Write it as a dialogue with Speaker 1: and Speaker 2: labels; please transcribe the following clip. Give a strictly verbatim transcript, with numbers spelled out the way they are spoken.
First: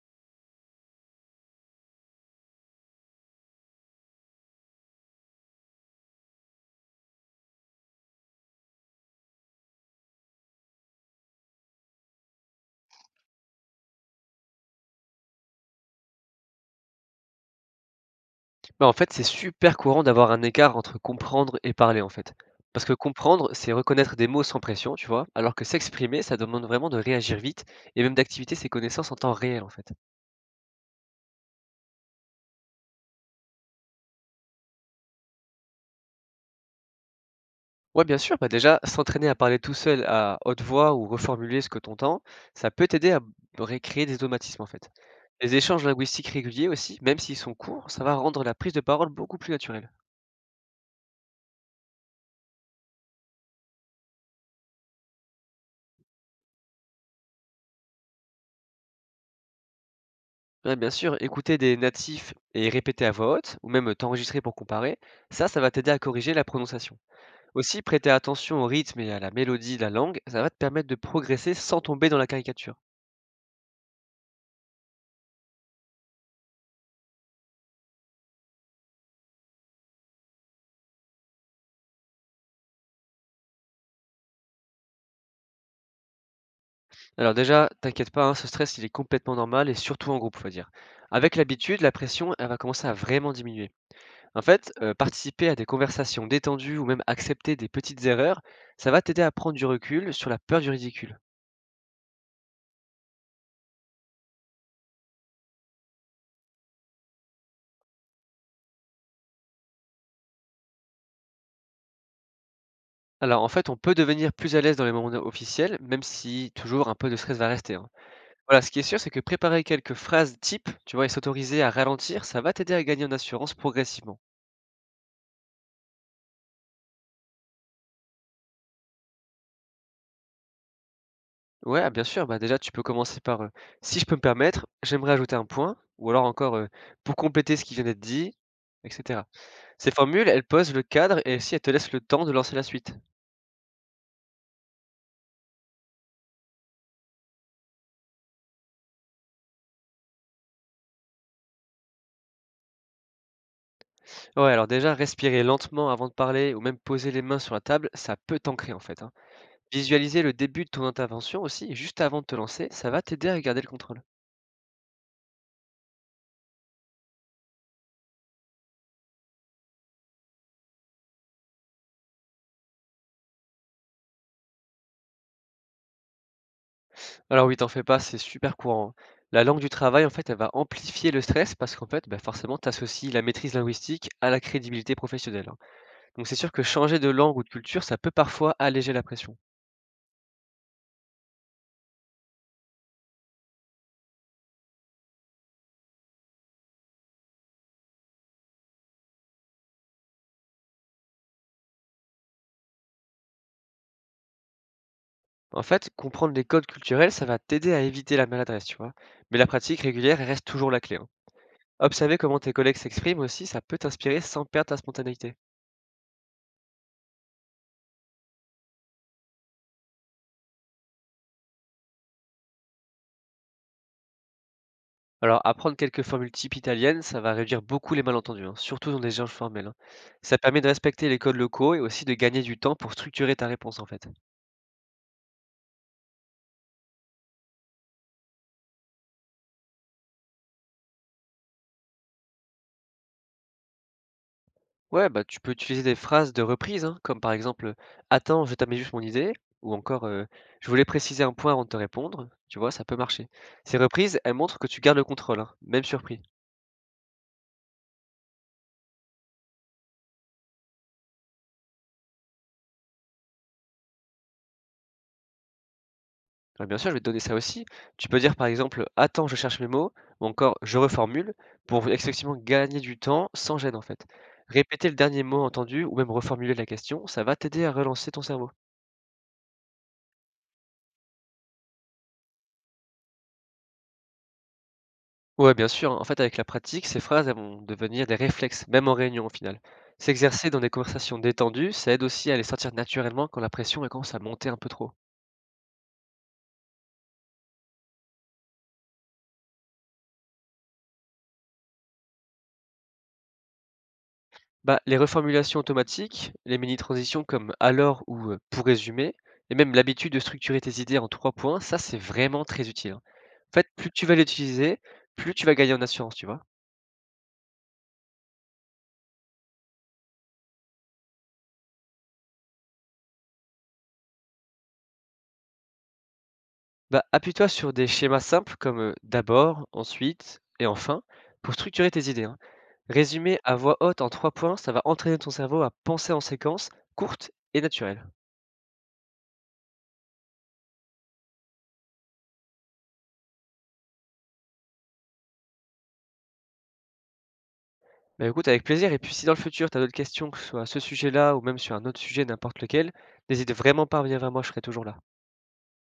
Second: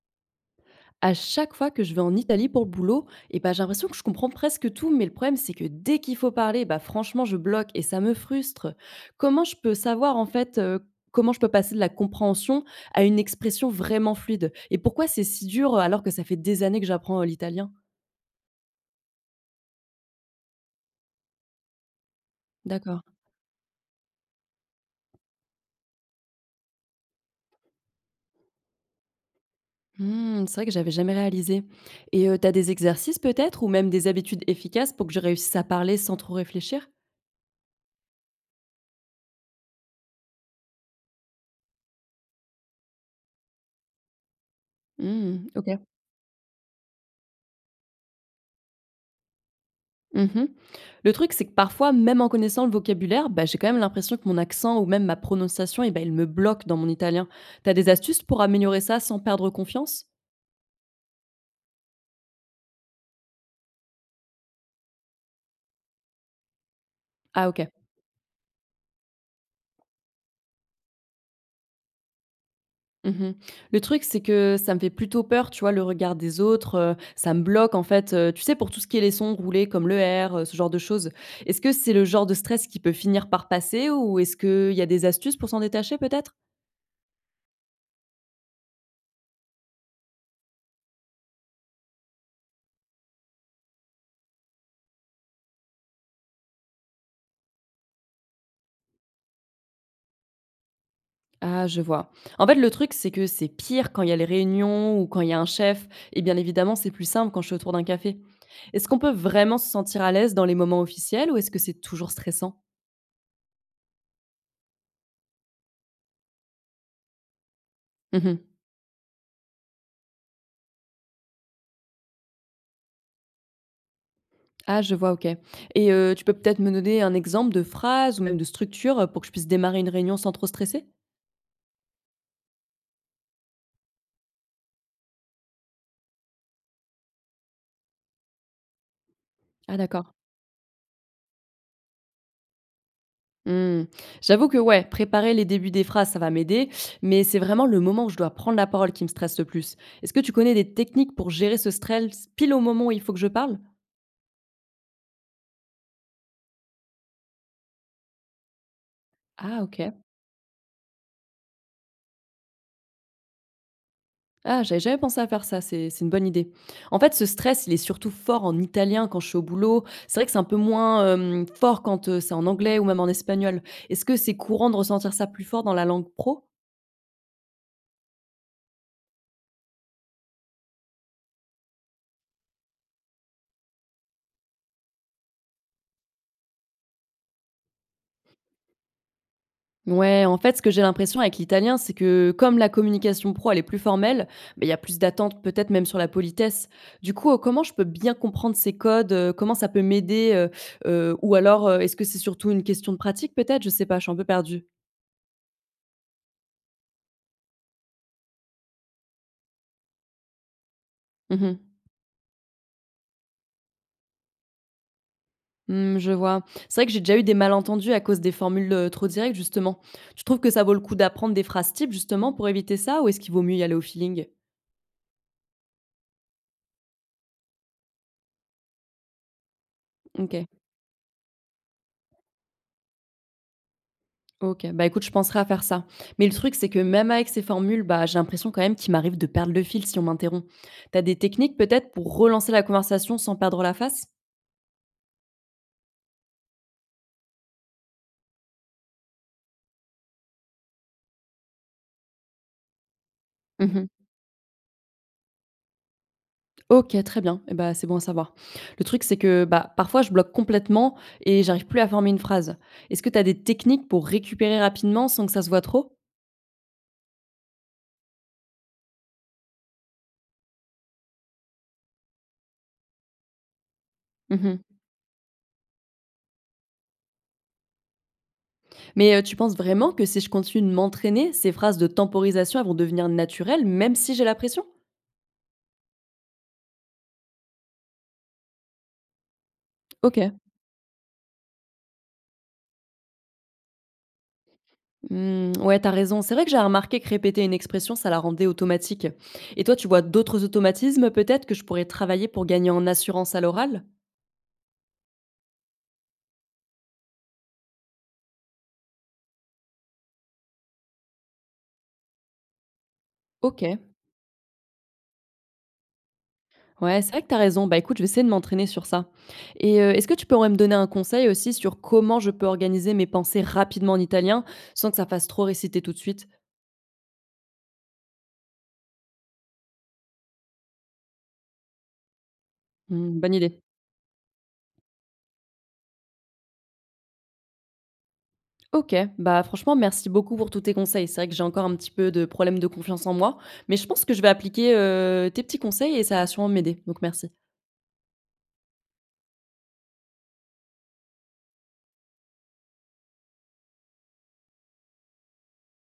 Speaker 1: À chaque fois que je vais en Italie pour le boulot, et ben, j'ai l'impression que je comprends presque tout, mais le problème c'est que dès qu'il faut parler, bah franchement je bloque et ça me frustre. Comment je peux savoir en fait euh, comment je peux passer de la compréhension à une expression vraiment fluide? Et pourquoi c'est si dur euh, alors que ça fait des années que j'apprends euh, l'italien?
Speaker 2: Bah, en fait, c'est super courant d'avoir un écart entre comprendre et parler, en fait. Parce que
Speaker 1: D'accord.
Speaker 2: comprendre, c'est reconnaître des mots sans pression, tu vois, alors que s'exprimer, ça demande vraiment de réagir vite et même d'activer ses connaissances en temps réel, en fait.
Speaker 1: Hmm, c'est vrai que j'avais jamais réalisé. Et euh, t'as des exercices peut-être ou même des habitudes efficaces pour que je réussisse à parler sans trop réfléchir?
Speaker 2: Ouais, bien sûr, bah déjà, s'entraîner à parler tout seul à haute voix ou reformuler ce que t'entends, ça peut t'aider à recréer des automatismes, en fait.
Speaker 1: Hmm,
Speaker 2: Les
Speaker 1: ok.
Speaker 2: échanges linguistiques réguliers aussi, même s'ils sont courts, ça va rendre la prise de parole beaucoup plus naturelle.
Speaker 1: Mmh. Le truc, c'est que parfois, même en connaissant le vocabulaire, bah, j'ai quand même l'impression que mon accent ou même ma prononciation et bah, il me bloque dans mon italien. T'as des astuces pour améliorer ça sans perdre confiance?
Speaker 2: Ouais, bien sûr, écouter des natifs et répéter à voix haute, ou même t'enregistrer pour comparer, ça, ça va t'aider à corriger la prononciation.
Speaker 1: Ah OK.
Speaker 2: Aussi, prêter attention au rythme et à la mélodie de la langue, ça va te permettre de progresser sans tomber dans la caricature.
Speaker 1: Mmh. Le truc, c'est que ça me fait plutôt peur, tu vois, le regard des autres, heu, ça me bloque en fait, heu, tu sais, pour tout ce qui est les sons roulés comme le R, heu, ce genre de choses. Est-ce que c'est le genre de stress qui peut finir par passer ou est-ce qu'il y a des astuces pour s'en détacher peut-être?
Speaker 2: Alors déjà, t'inquiète pas, hein, ce stress, il est complètement normal et surtout en groupe, faut dire. Avec l'habitude, la pression, elle va commencer à vraiment diminuer. En fait, euh, participer à des conversations détendues ou même accepter des petites erreurs, ça va t'aider à prendre du recul sur la peur du ridicule.
Speaker 1: Ah, je vois. En fait, le truc, c'est que c'est pire quand il y a les réunions ou quand il y a un chef. Et bien évidemment, c'est plus simple quand je suis autour d'un café. Est-ce qu'on peut vraiment se sentir à l'aise dans les moments officiels ou est-ce que c'est toujours stressant?
Speaker 2: Alors en fait, on peut devenir plus à l'aise dans les moments officiels, même si toujours un peu de stress va rester, hein.
Speaker 1: Mhm.
Speaker 2: Voilà, ce qui est sûr, c'est que préparer quelques phrases type, tu vois, et s'autoriser à ralentir, ça va t'aider à gagner en assurance progressivement.
Speaker 1: Ah, je vois, ok. Et euh, tu peux peut-être me donner un exemple de phrase ou même de structure euh, pour que je puisse démarrer une réunion sans trop stresser?
Speaker 2: Ouais, ah, bien sûr, bah déjà, tu peux commencer par euh, si je peux me permettre, j'aimerais ajouter un point, ou alors encore euh, pour compléter ce qui vient d'être dit, et cetera.
Speaker 1: Ah,
Speaker 2: Ces
Speaker 1: d'accord.
Speaker 2: formules, elles posent le cadre et aussi elles te laissent le temps de lancer la suite.
Speaker 1: Hmm. J'avoue que ouais, préparer les débuts des phrases, ça va m'aider, mais c'est vraiment le moment où je dois prendre la parole qui me stresse le plus. Est-ce que tu connais des techniques pour gérer ce stress pile au moment où il faut que je parle?
Speaker 2: Ouais, alors déjà, respirer lentement avant de parler ou même poser les mains sur la table, ça peut t'ancrer en fait, hein.
Speaker 1: Ah OK.
Speaker 2: Visualiser le début de ton intervention aussi, juste avant de te lancer, ça va t'aider à garder le contrôle.
Speaker 1: Ah, j'avais jamais pensé à faire ça, c'est c'est une bonne idée. En fait, ce stress, il est surtout fort en italien quand je suis au boulot. C'est vrai que c'est un peu moins, hem, fort quand, heu, c'est en anglais ou même en espagnol. Est-ce que c'est courant de ressentir ça plus fort dans la langue pro?
Speaker 2: Alors oui, t'en fais pas, c'est super courant, hein. La langue du travail, en fait, elle va amplifier le stress parce qu'en fait, bah, forcément, tu associes la maîtrise linguistique à la crédibilité professionnelle, hein. Donc c'est sûr que changer de langue ou de culture, ça peut parfois alléger la pression.
Speaker 1: Ouais, en fait, ce que j'ai l'impression avec l'italien, c'est que comme la communication pro, elle est plus formelle, beh, il y a plus d'attentes peut-être même sur la politesse. Du coup, heu, comment je peux bien comprendre ces codes, heu? Comment ça peut m'aider, heu? Heu, ou alors, heu, est-ce que c'est surtout une question de pratique peut-être? Je sais pas, je suis un peu perdue.
Speaker 2: En fait, comprendre les codes culturels, ça va t'aider à éviter la maladresse, tu vois. Mais la pratique régulière, elle reste toujours la clé, hein.
Speaker 1: Mmh.
Speaker 2: Observer comment tes collègues s'expriment aussi, ça peut t'inspirer sans perdre ta spontanéité.
Speaker 1: Mmh, je vois. C'est vrai que j'ai déjà eu des malentendus à cause des formules, heu, trop directes justement. Tu trouves que ça vaut le coup d'apprendre des phrases types justement pour éviter ça ou est-ce qu'il vaut mieux y aller au feeling?
Speaker 2: Alors, apprendre quelques formules types italiennes, ça va réduire beaucoup les malentendus, hein, surtout dans des échanges formels, hein. Ça
Speaker 1: OK,
Speaker 2: permet de respecter les codes locaux et aussi de gagner du temps pour structurer ta réponse en fait.
Speaker 1: OK. Bah, écoute, je penserai à faire ça. Mais le truc, c'est que même avec ces formules, bah, j'ai l'impression quand même qu'il m'arrive de perdre le fil si on m'interrompt. T'as des techniques peut-être pour relancer la conversation sans perdre la face?
Speaker 2: Ouais, bah tu peux utiliser des phrases de reprise, hein, comme par exemple «Attends, je t'amène juste mon idée» ou encore euh, «Je voulais préciser un point avant de te répondre». Tu vois, ça peut marcher. Ces
Speaker 1: Mmh.
Speaker 2: reprises, elles montrent que tu gardes le contrôle, hein, même surpris.
Speaker 1: OK, très bien. Et bah, c'est bon à savoir. Le truc, c'est que, bah, parfois je bloque complètement et j'arrive plus à former une phrase. Est-ce que tu as des techniques pour récupérer rapidement sans que ça se voit trop?
Speaker 2: Ouais, bien sûr, je vais te donner ça aussi. Tu peux dire par exemple, attends, je cherche mes mots, ou encore je reformule, pour effectivement gagner du temps sans gêne en fait.
Speaker 1: Mmh.
Speaker 2: Répéter le dernier mot entendu ou même reformuler la question, ça va t'aider à relancer ton cerveau.
Speaker 1: Mais heu, tu penses vraiment que si je continue de m'entraîner, ces phrases de temporisation, elles vont devenir naturelles, même si j'ai la pression?
Speaker 2: Ouais, bien sûr, en fait, avec la pratique, ces phrases elles vont devenir des réflexes, même en réunion au final.
Speaker 1: OK.
Speaker 2: S'exercer dans des conversations détendues, ça aide aussi à les sortir naturellement quand la pression et quand ça montait un peu trop.
Speaker 1: Mmh, ouais, t'as raison. C'est vrai que j'ai remarqué que répéter une expression, ça la rendait automatique. Et toi, tu vois d'autres automatismes peut-être que je pourrais travailler pour gagner en assurance à l'oral?
Speaker 2: Bah, les reformulations automatiques, les mini-transitions comme alors ou euh, pour résumer, et même l'habitude de structurer tes idées en trois points, ça c'est vraiment très utile, hein. En fait,
Speaker 1: OK.
Speaker 2: plus tu vas l'utiliser, plus tu vas gagner en assurance, tu vois.
Speaker 1: Ouais, c'est vrai que t'as raison. Bah, écoute, je vais essayer de m'entraîner sur ça. Et heu, est-ce que tu pourrais me donner un conseil aussi sur comment je peux organiser mes pensées rapidement en italien, sans que ça fasse trop réciter tout de suite?
Speaker 2: Bah, appuie-toi sur des schémas simples comme euh, d'abord, ensuite et enfin pour structurer tes idées, hein.
Speaker 1: Mmh, bonne
Speaker 2: Résumer à
Speaker 1: idée.
Speaker 2: voix haute en trois points, ça va entraîner ton cerveau à penser en séquence courte et naturelle.
Speaker 1: OK, bah, franchement merci beaucoup pour tous tes conseils. C'est vrai que j'ai encore un petit peu de problème de confiance en moi, mais je pense que je vais appliquer, heu, tes petits conseils et ça va sûrement m'aider, donc merci.
Speaker 2: Bah, écoute avec plaisir et puis si dans le futur tu as d'autres questions, que ce soit à ce sujet-là ou même sur un autre sujet n'importe lequel, n'hésite vraiment pas à revenir vers moi, je serai toujours là.